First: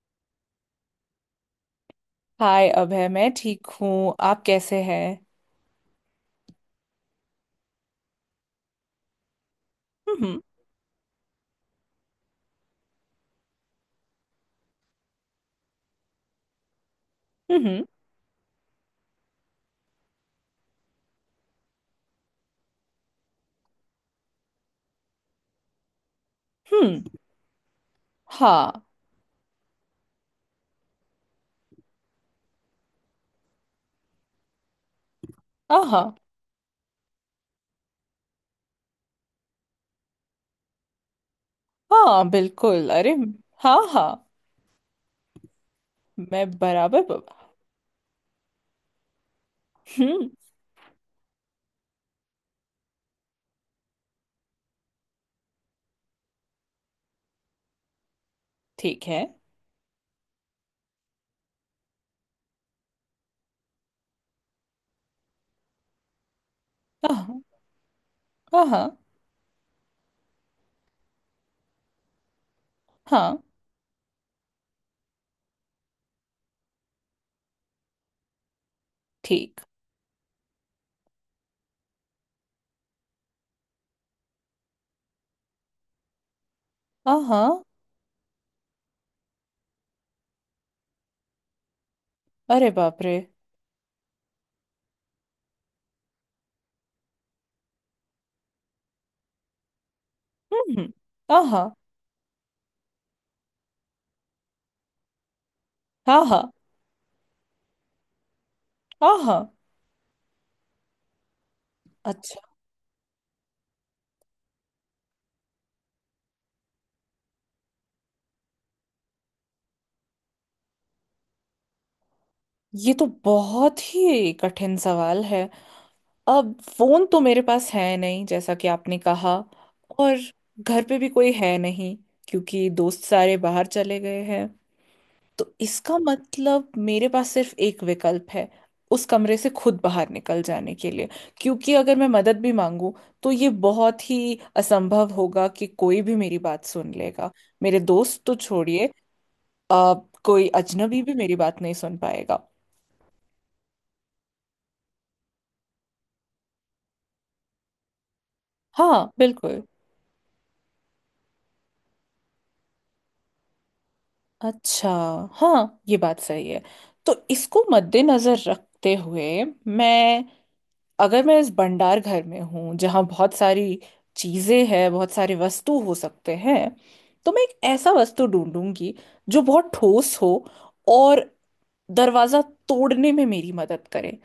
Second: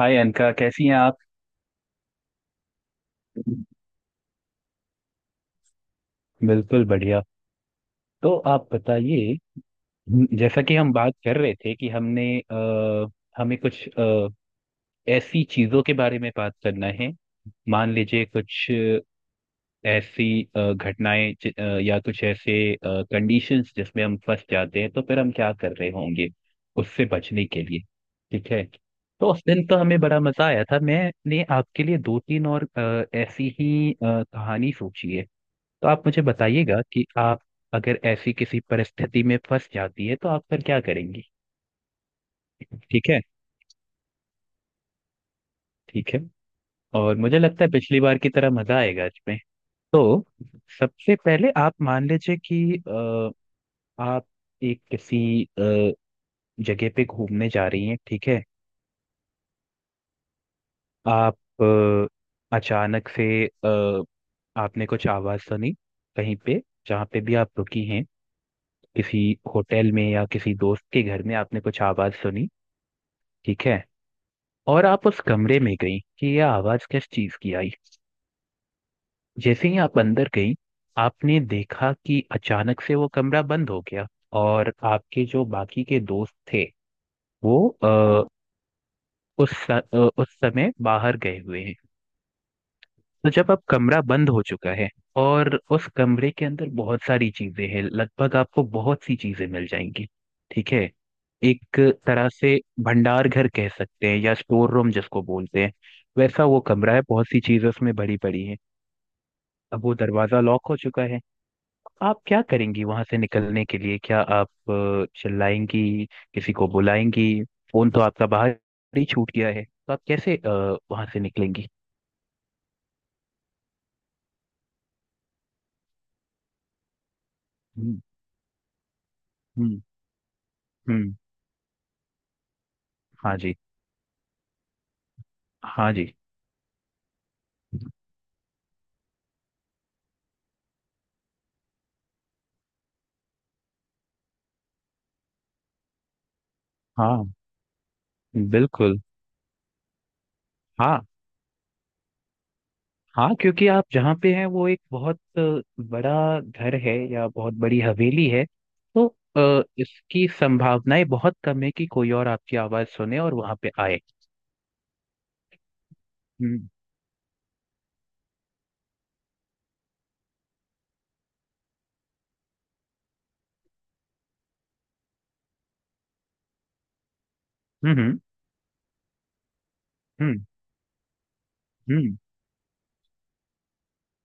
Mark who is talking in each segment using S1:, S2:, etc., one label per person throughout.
S1: हाय अनका, कैसी हैं आप?
S2: हाय अभय। मैं ठीक हूँ। आप कैसे हैं?
S1: बिल्कुल बढ़िया। तो आप बताइए।
S2: हम्म।
S1: जैसा कि हम बात कर रहे थे कि हमें कुछ ऐसी चीजों के बारे में बात करना है।
S2: हम्म।
S1: मान लीजिए कुछ ऐसी घटनाएं, या कुछ ऐसे कंडीशंस जिसमें हम फंस जाते हैं, तो फिर हम क्या कर रहे होंगे
S2: हम्म।
S1: उससे बचने के लिए। ठीक है।
S2: हाँ।
S1: तो उस दिन तो हमें बड़ा मजा आया था, मैंने आपके लिए दो तीन और ऐसी ही कहानी सोची है। तो
S2: आहा।
S1: आप मुझे बताइएगा कि आप अगर ऐसी किसी परिस्थिति में फंस जाती है तो आप फिर क्या करेंगी।
S2: हाँ, बिल्कुल।
S1: ठीक
S2: अरे।
S1: है।
S2: हाँ, हाँ।
S1: ठीक है।
S2: मैं बराबर
S1: और
S2: ब-
S1: मुझे लगता है पिछली बार की तरह मजा आएगा इसमें। तो
S2: हम्म।
S1: सबसे पहले आप मान लीजिए कि आप एक किसी अ, जगह पे घूमने जा रही हैं, ठीक है।
S2: ठीक है।
S1: अचानक से आपने कुछ आवाज सुनी कहीं पे, जहाँ पे
S2: आहा।
S1: भी आप रुकी हैं,
S2: आहा।
S1: किसी होटल में या किसी दोस्त के घर में आपने कुछ आवाज सुनी,
S2: हाँ।
S1: ठीक है। और आप उस कमरे में गई कि यह आवाज किस चीज की आई।
S2: ठीक।
S1: जैसे ही आप अंदर गई, आपने देखा कि अचानक से वो कमरा बंद हो गया, और आपके जो बाकी के दोस्त थे
S2: आहा।
S1: वो आ, उस स- अ, उस समय बाहर गए हुए हैं।
S2: अरे बाप रे।
S1: तो जब अब कमरा बंद हो चुका है, और उस कमरे के अंदर बहुत सारी चीजें हैं, लगभग आपको बहुत सी चीजें मिल जाएंगी, ठीक
S2: हम्म,
S1: है।
S2: हम्म। आहा।
S1: एक तरह से भंडार घर कह सकते हैं, या स्टोर रूम जिसको बोलते हैं,
S2: आहा।
S1: वैसा वो कमरा है। बहुत सी चीजें उसमें भरी पड़ी हैं।
S2: आहा।
S1: अब वो दरवाजा लॉक हो चुका है। आप क्या
S2: अच्छा।
S1: करेंगी वहां से निकलने के लिए? क्या आप चिल्लाएंगी? किसी को बुलाएंगी? फोन तो आपका बाहर ही छूट गया है, तो आप कैसे वहां से निकलेंगी?
S2: ये तो बहुत ही कठिन सवाल है। अब फोन तो मेरे पास है
S1: हम्म।
S2: नहीं, जैसा कि आपने कहा।
S1: हम्म।
S2: और घर पे भी
S1: हम्म।
S2: कोई है नहीं, क्योंकि दोस्त
S1: हाँ
S2: सारे
S1: जी।
S2: बाहर चले गए हैं। तो
S1: हाँ
S2: इसका
S1: जी।
S2: मतलब मेरे पास सिर्फ एक विकल्प है उस कमरे से खुद बाहर निकल जाने के लिए। क्योंकि अगर मैं मदद भी मांगूं तो ये बहुत ही असंभव होगा कि कोई भी मेरी बात सुन
S1: हाँ
S2: लेगा। मेरे दोस्त तो छोड़िए,
S1: बिल्कुल।
S2: अब कोई
S1: हाँ
S2: अजनबी भी मेरी बात नहीं सुन पाएगा।
S1: हाँ। क्योंकि आप जहाँ पे हैं वो एक बहुत बड़ा घर है, या बहुत बड़ी हवेली है।
S2: हाँ,
S1: तो
S2: बिल्कुल।
S1: इसकी संभावनाएं बहुत कम है कि कोई और आपकी आवाज सुने और वहां पे आए।
S2: अच्छा। हाँ, ये बात सही है।
S1: हम्म।
S2: तो इसको मद्देनजर रखते हुए मैं, अगर मैं इस भंडार घर में हूँ जहाँ बहुत सारी चीजें हैं, बहुत सारे वस्तु हो सकते हैं, तो मैं एक ऐसा
S1: हम्म।
S2: वस्तु ढूंढूंगी जो बहुत ठोस हो
S1: हम्म।
S2: और
S1: हम्म।
S2: दरवाजा तोड़ने में मेरी मदद करे।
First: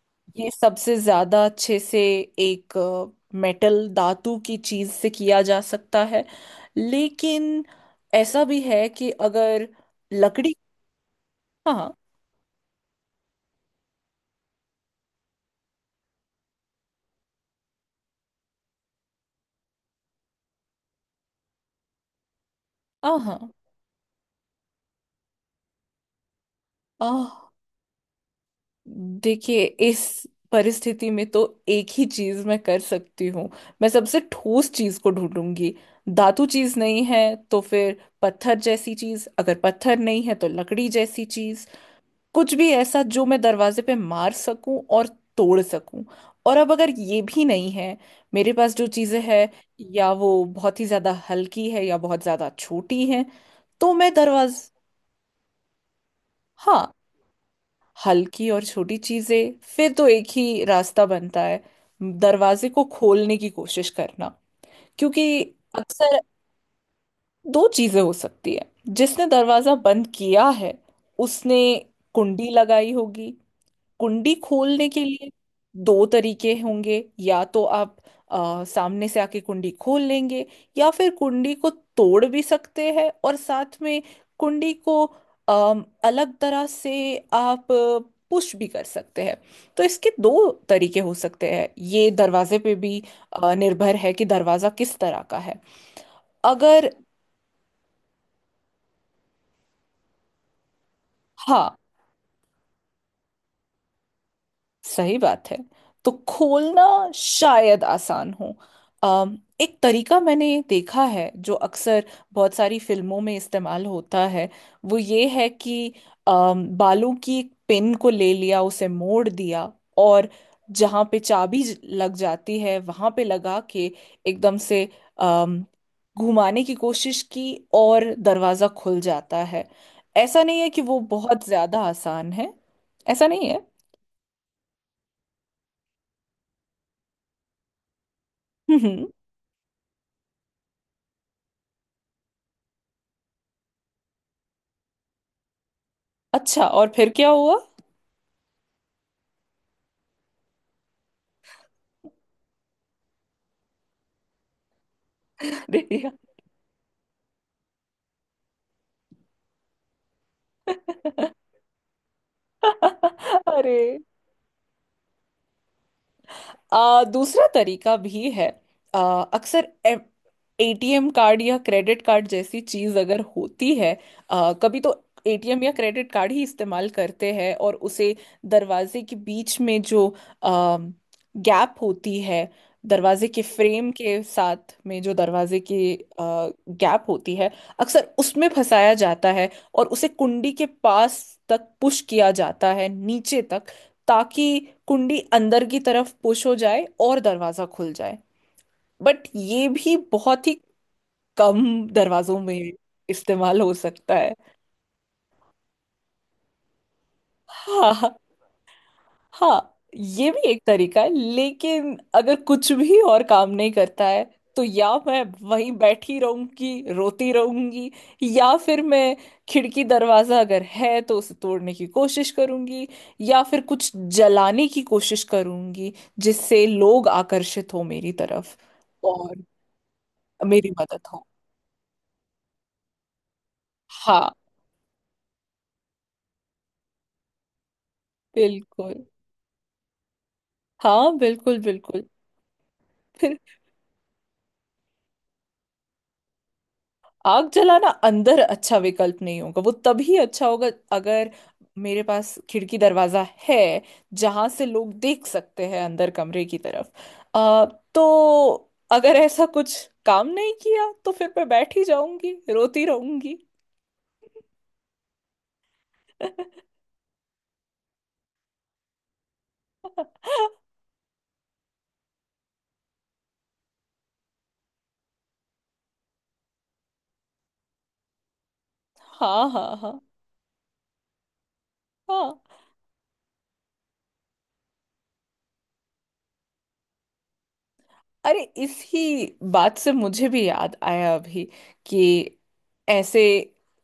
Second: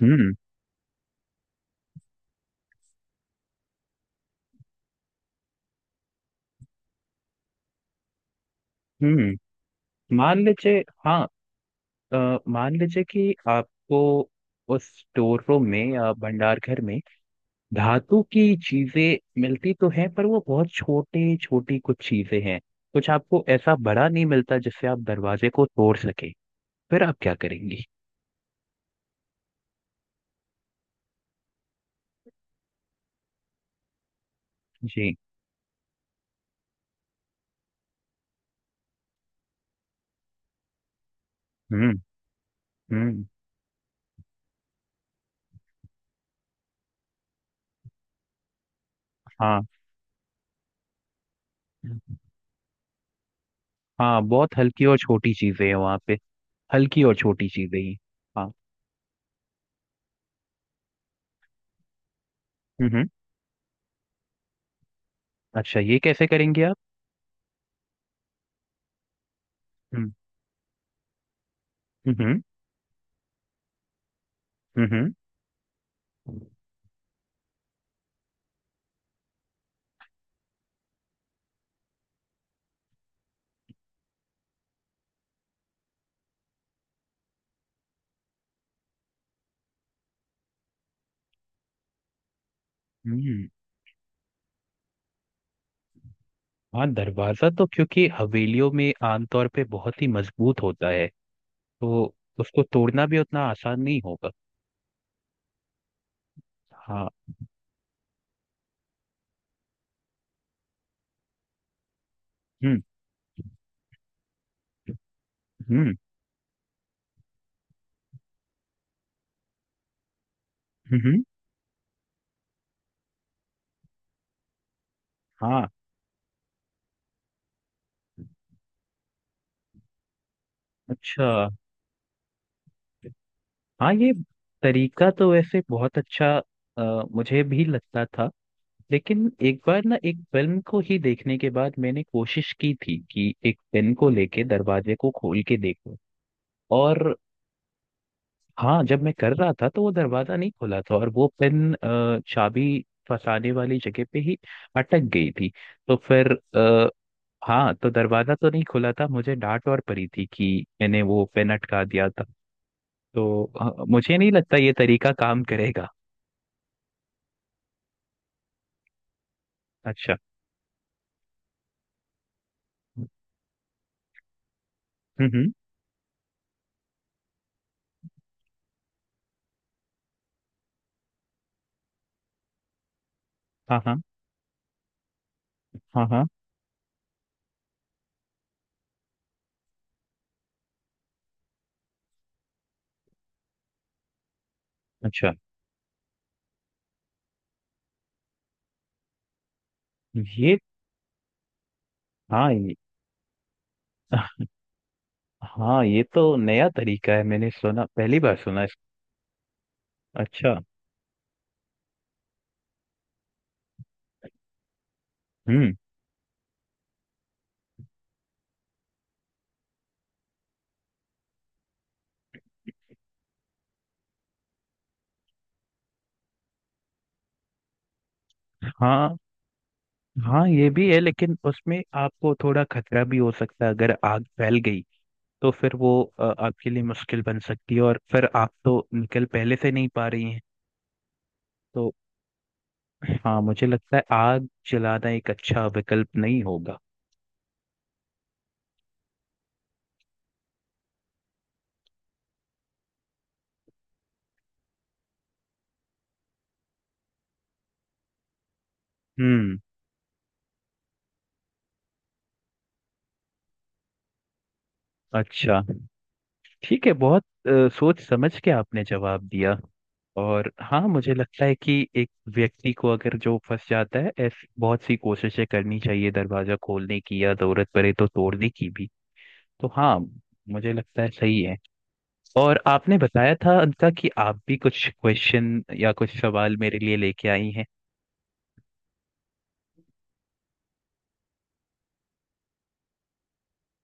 S1: हम्म।
S2: ये सबसे ज्यादा अच्छे से एक मेटल, धातु की चीज से किया जा सकता है। लेकिन ऐसा भी है कि
S1: हम्म। हम्म।
S2: अगर
S1: मान
S2: लकड़ी...
S1: लीजिए, हाँ।
S2: हाँ,
S1: मान लीजिए कि आपको उस स्टोर रूम में या भंडार घर में धातु की चीजें मिलती तो हैं, पर वो बहुत छोटे छोटी कुछ चीजें हैं। कुछ
S2: हाँ,
S1: आपको
S2: हाँ।
S1: ऐसा बड़ा नहीं मिलता जिससे आप दरवाजे को तोड़ सके। फिर आप क्या
S2: आह,
S1: करेंगी?
S2: देखिए, इस परिस्थिति में तो एक ही चीज मैं कर सकती हूँ। मैं सबसे ठोस चीज को
S1: जी।
S2: ढूंढूंगी। धातु चीज नहीं है तो फिर पत्थर जैसी चीज, अगर पत्थर नहीं है तो लकड़ी जैसी चीज,
S1: हम्म।
S2: कुछ भी ऐसा जो
S1: हम्म।
S2: मैं दरवाजे पे मार सकूं और तोड़ सकूं। और अब अगर ये भी नहीं है, मेरे पास जो चीजें हैं
S1: हाँ।
S2: या वो बहुत ही ज्यादा हल्की है या बहुत ज्यादा छोटी है, तो मैं
S1: हाँ, बहुत
S2: दरवाज...
S1: हल्की और छोटी चीजें हैं वहां पे।
S2: हाँ,
S1: हल्की और छोटी चीजें ही।
S2: हल्की
S1: हाँ।
S2: और छोटी चीजें फिर तो एक ही रास्ता बनता है, दरवाजे को
S1: हम्म। हम्म।
S2: खोलने की कोशिश करना। क्योंकि
S1: अच्छा, ये
S2: अक्सर
S1: कैसे करेंगे आप?
S2: दो चीजें हो सकती है। जिसने दरवाजा बंद
S1: हम्म।
S2: किया है उसने
S1: हम्म।
S2: कुंडी लगाई होगी। कुंडी खोलने के
S1: हम्म।
S2: लिए दो
S1: हम्म।
S2: तरीके होंगे, या तो आप सामने से आके कुंडी खोल लेंगे, या फिर कुंडी को तोड़ भी सकते हैं। और साथ में कुंडी को अलग तरह से आप पुश भी कर सकते हैं। तो इसके दो तरीके हो सकते हैं। ये दरवाजे पे भी
S1: हम्म।
S2: निर्भर है कि दरवाजा किस तरह का है।
S1: हाँ,
S2: अगर...
S1: दरवाजा तो क्योंकि हवेलियों में आमतौर पे बहुत ही मजबूत होता है,
S2: हाँ,
S1: तो उसको तोड़ना भी उतना आसान नहीं होगा।
S2: सही बात है। तो खोलना
S1: हाँ।
S2: शायद आसान हो। एक तरीका मैंने देखा है जो अक्सर बहुत सारी
S1: हम्म।
S2: फिल्मों में इस्तेमाल होता है। वो ये है कि
S1: हम्म।
S2: बालों की एक पिन को ले लिया, उसे मोड़ दिया और
S1: हम्म।
S2: जहाँ पे
S1: हम्म।
S2: चाबी लग जाती है वहाँ पे लगा के एकदम से अम,
S1: हाँ।
S2: घुमाने की कोशिश की और दरवाज़ा खुल जाता है। ऐसा नहीं है कि वो
S1: अच्छा।
S2: बहुत ज़्यादा आसान है। ऐसा नहीं है।
S1: हाँ, ये तरीका तो वैसे बहुत अच्छा मुझे भी लगता था। लेकिन एक बार ना, एक फिल्म को ही देखने के बाद मैंने कोशिश की थी कि एक पेन को लेके दरवाजे को खोल के देखूं।
S2: अच्छा, और फिर
S1: और
S2: क्या हुआ?
S1: हाँ, जब मैं कर रहा था तो वो दरवाजा नहीं खुला था, और वो पेन चाबी फंसाने वाली जगह पे ही अटक गई थी।
S2: दे
S1: तो
S2: दिया।
S1: फिर, अ, हाँ, तो दरवाजा तो नहीं खुला था, मुझे डांट और पड़ी थी कि मैंने वो पेन अटका दिया था। तो
S2: अरे
S1: मुझे नहीं लगता ये तरीका काम करेगा।
S2: दूसरा तरीका भी है। आ, अक्सर
S1: अच्छा।
S2: एटीएम कार्ड या क्रेडिट कार्ड जैसी चीज अगर होती है, कभी तो
S1: हम्म। हम्म।
S2: एटीएम या क्रेडिट कार्ड ही इस्तेमाल करते हैं और उसे दरवाजे के बीच में जो आ, गैप होती है, दरवाजे के
S1: हाँ,
S2: फ्रेम
S1: हाँ,
S2: के साथ में जो दरवाजे की
S1: हाँ, हाँ।
S2: गैप होती है, अक्सर उसमें फंसाया जाता है और उसे कुंडी के पास तक पुश किया जाता है, नीचे तक, ताकि कुंडी
S1: अच्छा,
S2: अंदर की तरफ पुश हो जाए और दरवाजा खुल जाए। बट ये भी बहुत ही
S1: ये,
S2: कम दरवाजों
S1: हाँ,
S2: में
S1: ये,
S2: इस्तेमाल हो सकता है।
S1: हाँ, ये तो नया तरीका है। मैंने सुना,
S2: हाँ,
S1: पहली बार सुना इस।
S2: हाँ। ये भी
S1: अच्छा।
S2: एक तरीका है, लेकिन अगर कुछ भी और काम नहीं करता है तो या मैं वहीं
S1: हम्म।
S2: बैठी रहूंगी, रोती रहूंगी, या फिर मैं, खिड़की दरवाजा अगर है तो उसे तोड़ने की कोशिश करूंगी, या फिर कुछ जलाने की कोशिश करूंगी जिससे लोग आकर्षित हो मेरी तरफ
S1: हाँ,
S2: और
S1: हाँ ये
S2: मेरी
S1: भी है,
S2: मदद हो।
S1: लेकिन उसमें आपको थोड़ा खतरा भी हो सकता है अगर आग
S2: हाँ,
S1: फैल गई। तो फिर वो आपके लिए मुश्किल बन सकती है, और फिर आप तो
S2: बिल्कुल।
S1: निकल पहले से नहीं पा रही हैं।
S2: हाँ, बिल्कुल,
S1: तो
S2: बिल्कुल।
S1: हाँ, मुझे लगता है आग जलाना एक अच्छा विकल्प नहीं होगा।
S2: आग जलाना अंदर अच्छा विकल्प नहीं होगा। वो तभी अच्छा होगा अगर मेरे पास खिड़की दरवाजा है जहां से लोग देख सकते हैं अंदर कमरे की तरफ, आ, तो अगर ऐसा
S1: हम्म।
S2: कुछ काम नहीं किया तो फिर मैं बैठ ही जाऊंगी, रोती रहूंगी।
S1: अच्छा। ठीक है, बहुत सोच समझ के आपने जवाब दिया। और हाँ, मुझे लगता है कि एक व्यक्ति को अगर जो फंस जाता है, ऐसी बहुत सी कोशिशें करनी चाहिए दरवाजा खोलने की, या जरूरत पड़े तो तोड़ने की भी।
S2: हाँ,
S1: तो
S2: हाँ, हाँ।
S1: हाँ, मुझे लगता है सही है।
S2: हाँ,
S1: और आपने बताया था अंका, कि आप भी कुछ क्वेश्चन या कुछ सवाल मेरे लिए लेके आई हैं।
S2: अरे, इसी बात से मुझे भी याद आया अभी कि ऐसे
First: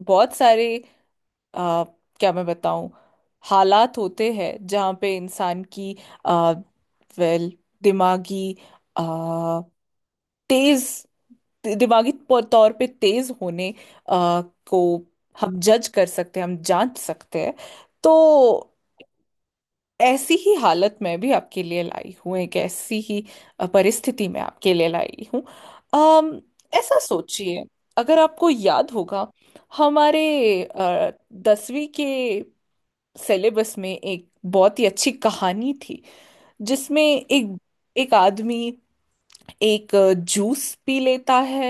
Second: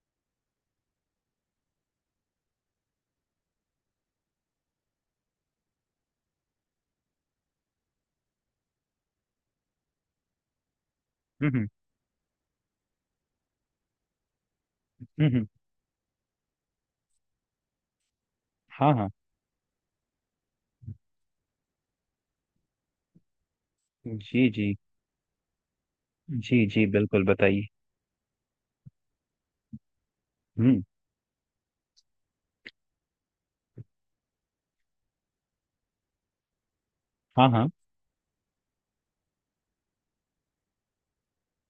S2: बहुत सारे आ, क्या मैं बताऊं, हालात होते हैं जहाँ पे इंसान की आ, वेल, दिमागी आ, तेज,
S1: हम्म।
S2: दिमागी तौर पे तेज होने आ, को
S1: हम्म। हम्म। हम्म।
S2: हम जज कर सकते हैं, हम जांच सकते हैं। तो
S1: हाँ। हाँ।
S2: ऐसी ही हालत में भी आपके लिए लाई हूँ, एक ऐसी ही परिस्थिति में
S1: जी
S2: आपके
S1: जी।
S2: लिए लाई हूँ। अम,
S1: जी जी,
S2: ऐसा
S1: बिल्कुल
S2: सोचिए,
S1: बताइए।
S2: अगर आपको याद होगा, हमारे
S1: हम्म।
S2: आ, 10वीं के सिलेबस में एक बहुत ही अच्छी कहानी थी जिसमें
S1: हाँ,
S2: एक
S1: हाँ,
S2: एक आदमी एक जूस पी लेता है,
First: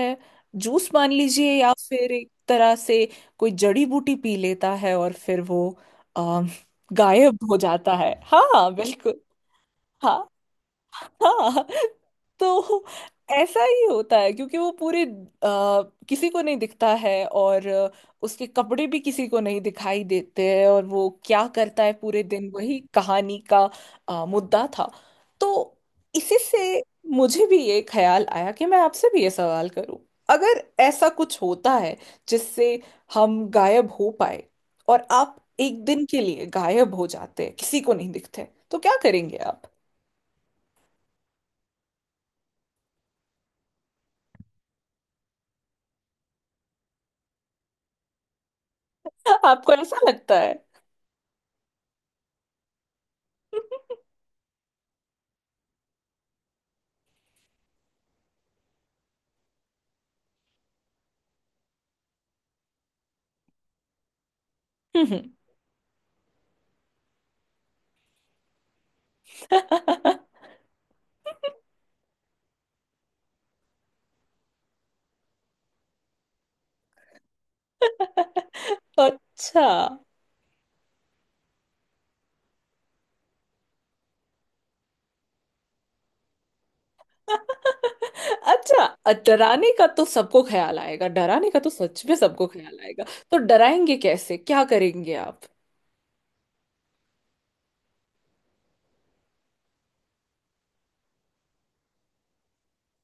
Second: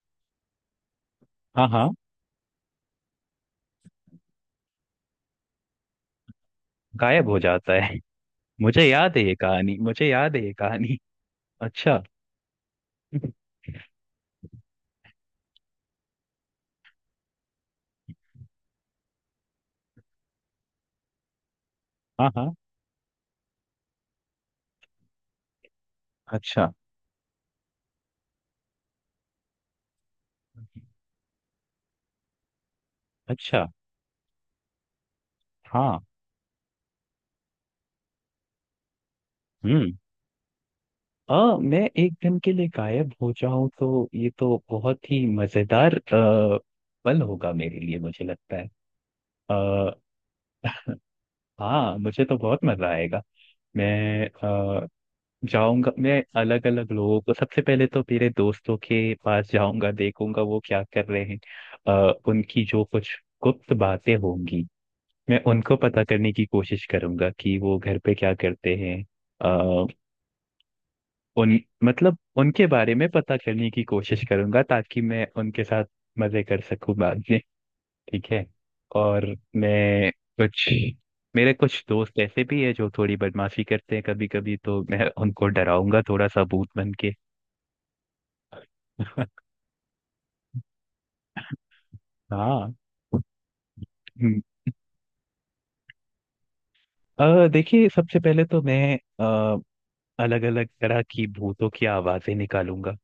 S2: जूस मान लीजिए,
S1: हाँ,
S2: या
S1: हाँ।
S2: फिर एक तरह से कोई जड़ी बूटी पी लेता है और फिर वो अ,
S1: गायब हो
S2: गायब हो
S1: जाता
S2: जाता
S1: है।
S2: है। हाँ, हाँ,
S1: मुझे याद
S2: बिल्कुल।
S1: है ये कहानी, मुझे
S2: हाँ।
S1: याद है ये कहानी।
S2: हाँ।
S1: अच्छा।
S2: तो ऐसा ही होता है क्योंकि वो पूरे किसी को नहीं दिखता है, और उसके कपड़े भी किसी को नहीं दिखाई देते हैं, और वो क्या करता है पूरे
S1: हाँ
S2: दिन,
S1: हाँ।
S2: वही कहानी का मुद्दा था। तो इसी
S1: अच्छा।
S2: से मुझे भी ये ख्याल आया कि मैं आपसे भी ये सवाल करूं। अगर ऐसा कुछ होता है जिससे हम
S1: अच्छा।
S2: गायब हो पाए, और आप एक
S1: हाँ।
S2: दिन के लिए गायब हो जाते हैं, किसी को नहीं दिखते, तो क्या करेंगे आप?
S1: हम्म। मैं एक दिन के लिए गायब हो जाऊं तो ये तो बहुत ही मजेदार पल होगा मेरे लिए, मुझे लगता है।
S2: आपको
S1: अ,
S2: ऐसा लगता है?
S1: हाँ, मुझे तो बहुत मजा आएगा। मैं जाऊंगा, मैं अलग अलग लोगों को, सबसे पहले तो मेरे दोस्तों के पास जाऊंगा, देखूंगा वो क्या कर रहे हैं। उनकी जो कुछ गुप्त बातें होंगी, मैं उनको पता करने की कोशिश करूंगा कि वो घर पे क्या करते हैं। अ, उन मतलब उनके बारे में पता करने की कोशिश करूंगा, ताकि मैं उनके साथ मजे कर सकूं बाद में। ठीक है। और
S2: अच्छा।
S1: मैं कुछ मेरे कुछ दोस्त ऐसे भी है जो थोड़ी बदमाशी करते हैं कभी कभी, तो मैं उनको डराऊंगा थोड़ा सा भूत बन के।
S2: अच्छा, डराने का तो सबको ख्याल आएगा, डराने का तो सच में सबको
S1: हाँ।
S2: ख्याल आएगा। तो डराएंगे कैसे,
S1: हम्म।
S2: क्या करेंगे आप?
S1: देखिए, सबसे पहले तो मैं अलग अलग तरह की भूतों की आवाजें निकालूंगा।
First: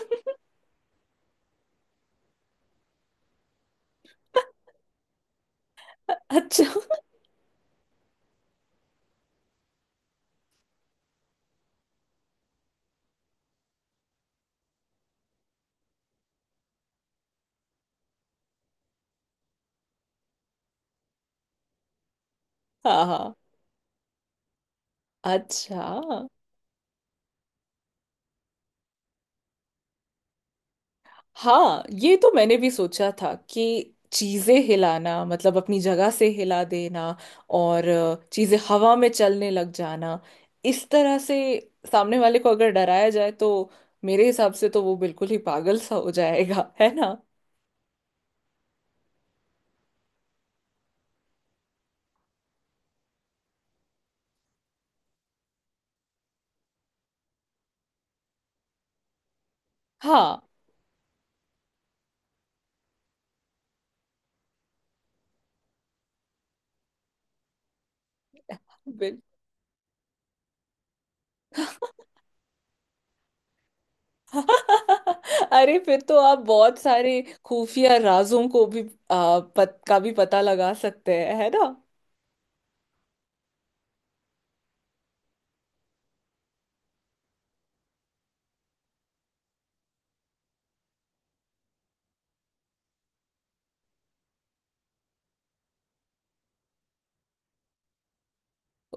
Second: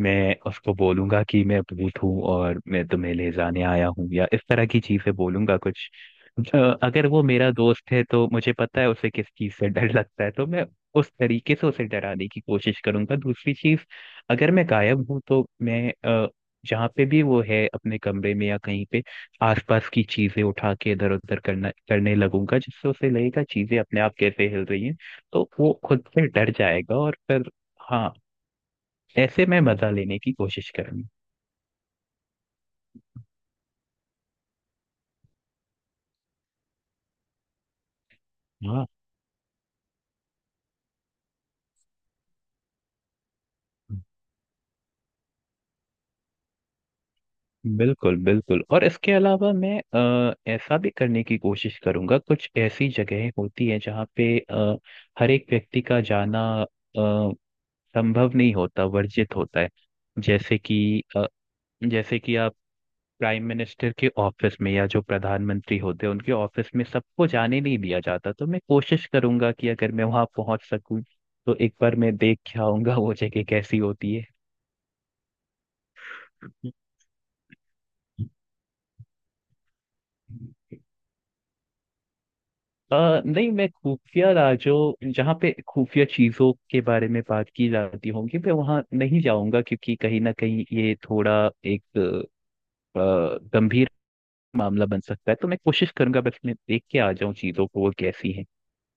S1: मैं उसको बोलूंगा कि मैं भूत हूँ और मैं तुम्हें ले जाने आया हूँ, या इस तरह की चीजें बोलूंगा कुछ।
S2: अच्छा।
S1: अगर वो मेरा दोस्त है तो मुझे पता है उसे किस चीज से डर लगता है, तो मैं उस तरीके से उसे डराने की कोशिश करूंगा। दूसरी चीज, अगर मैं गायब हूँ तो मैं अ, जहाँ पे भी वो है, अपने कमरे में या कहीं पे, आसपास की चीजें उठा के इधर उधर करना करने लगूंगा, जिससे
S2: हाँ,
S1: उसे
S2: हाँ।
S1: लगेगा चीजें अपने आप कैसे हिल रही हैं। तो वो
S2: अच्छा।
S1: खुद से डर जाएगा, और फिर, हाँ, ऐसे मैं मजा लेने की कोशिश करूंगी।
S2: हाँ, ये तो मैंने भी सोचा था कि चीजें हिलाना, मतलब अपनी जगह से हिला देना, और चीजें
S1: हाँ,
S2: हवा में चलने लग जाना, इस तरह से सामने वाले को अगर डराया जाए तो मेरे हिसाब से तो वो बिल्कुल ही पागल सा हो जाएगा, है ना?
S1: बिल्कुल बिल्कुल। और इसके अलावा मैं ऐसा भी करने की कोशिश करूंगा, कुछ ऐसी जगहें होती है जहाँ पे हर एक व्यक्ति का जाना संभव नहीं होता, वर्जित होता है।
S2: हाँ
S1: जैसे कि अ, जैसे कि आप प्राइम मिनिस्टर के ऑफिस में, या जो प्रधानमंत्री होते हैं उनके ऑफिस में सबको जाने नहीं दिया जाता, तो मैं कोशिश
S2: बिल...
S1: करूंगा कि अगर मैं वहां पहुंच सकूं, तो एक बार मैं देख के आऊंगा वो जगह कैसी होती है।
S2: अरे, फिर तो आप बहुत सारे खुफिया राजों को भी पत, का भी पता लगा सकते हैं, है ना?
S1: अ, नहीं, मैं खुफिया राजो जहाँ पे खुफिया चीजों के बारे में बात की जाती होगी, मैं वहां नहीं जाऊंगा, क्योंकि कहीं ना कहीं ये थोड़ा एक गंभीर मामला बन सकता है। तो मैं कोशिश करूंगा बस मैं देख के आ जाऊं चीजों को वो कैसी है।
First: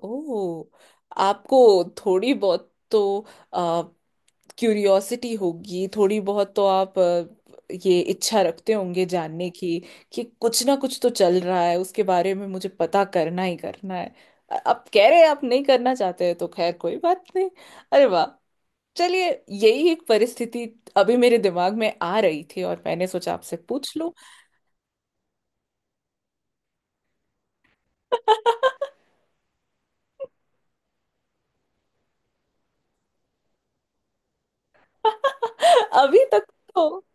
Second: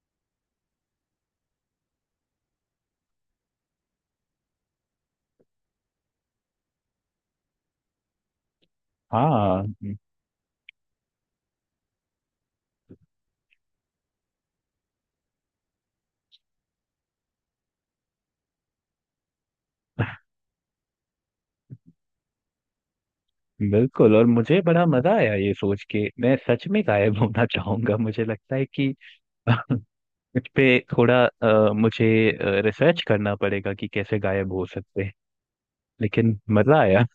S2: ओह, आपको थोड़ी बहुत तो क्यूरियोसिटी होगी, थोड़ी बहुत तो आप ये इच्छा रखते होंगे जानने
S1: हाँ
S2: की कि कुछ ना कुछ तो चल रहा है, उसके बारे में मुझे पता करना ही करना है। आप कह रहे हैं आप नहीं करना चाहते हैं तो खैर कोई बात नहीं। अरे वाह। चलिए। यही एक परिस्थिति अभी मेरे दिमाग में आ रही थी और मैंने सोचा आपसे पूछ लूं।
S1: बिल्कुल, और मुझे बड़ा मजा आया ये सोच के। मैं सच में गायब होना चाहूंगा। मुझे लगता है कि इस पे थोड़ा मुझे रिसर्च करना पड़ेगा कि कैसे गायब हो सकते हैं।
S2: अभी
S1: लेकिन
S2: तक
S1: मजा
S2: तो,
S1: आया।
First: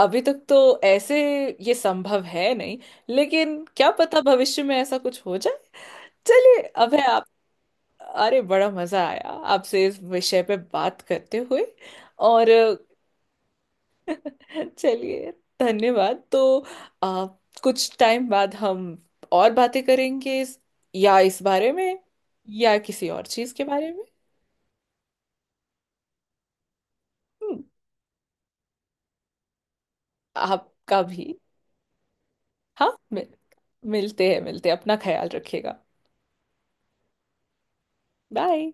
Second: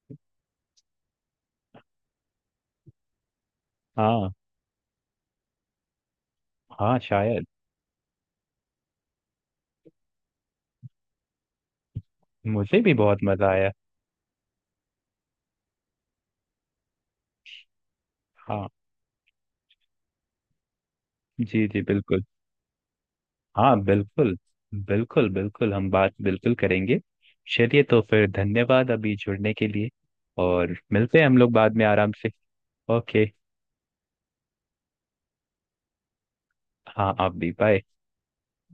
S2: अभी तक तो ऐसे ये संभव है नहीं, लेकिन क्या पता
S1: हाँ।
S2: भविष्य में ऐसा कुछ हो जाए। चलिए, अब
S1: हाँ
S2: है।
S1: शायद।
S2: अरे, बड़ा मजा आया आपसे इस विषय पे बात करते हुए। और
S1: मुझे भी बहुत मजा आया।
S2: चलिए, धन्यवाद तो, अ, कुछ टाइम बाद
S1: हाँ
S2: हम और बातें करेंगे इस, या इस
S1: जी
S2: बारे
S1: जी,
S2: में,
S1: बिल्कुल।
S2: या किसी और चीज के
S1: हाँ
S2: बारे में।
S1: बिल्कुल। बिल्कुल बिल्कुल, हम बात बिल्कुल करेंगे।
S2: हम्म।
S1: चलिए, तो फिर धन्यवाद अभी जुड़ने के लिए। और
S2: आपका
S1: मिलते हैं
S2: भी।
S1: हम लोग बाद में आराम से।
S2: हाँ
S1: ओके।
S2: मिल, मिलते हैं, मिलते हैं, अपना ख्याल रखिएगा।
S1: हाँ आप भी, बाय।
S2: बाय।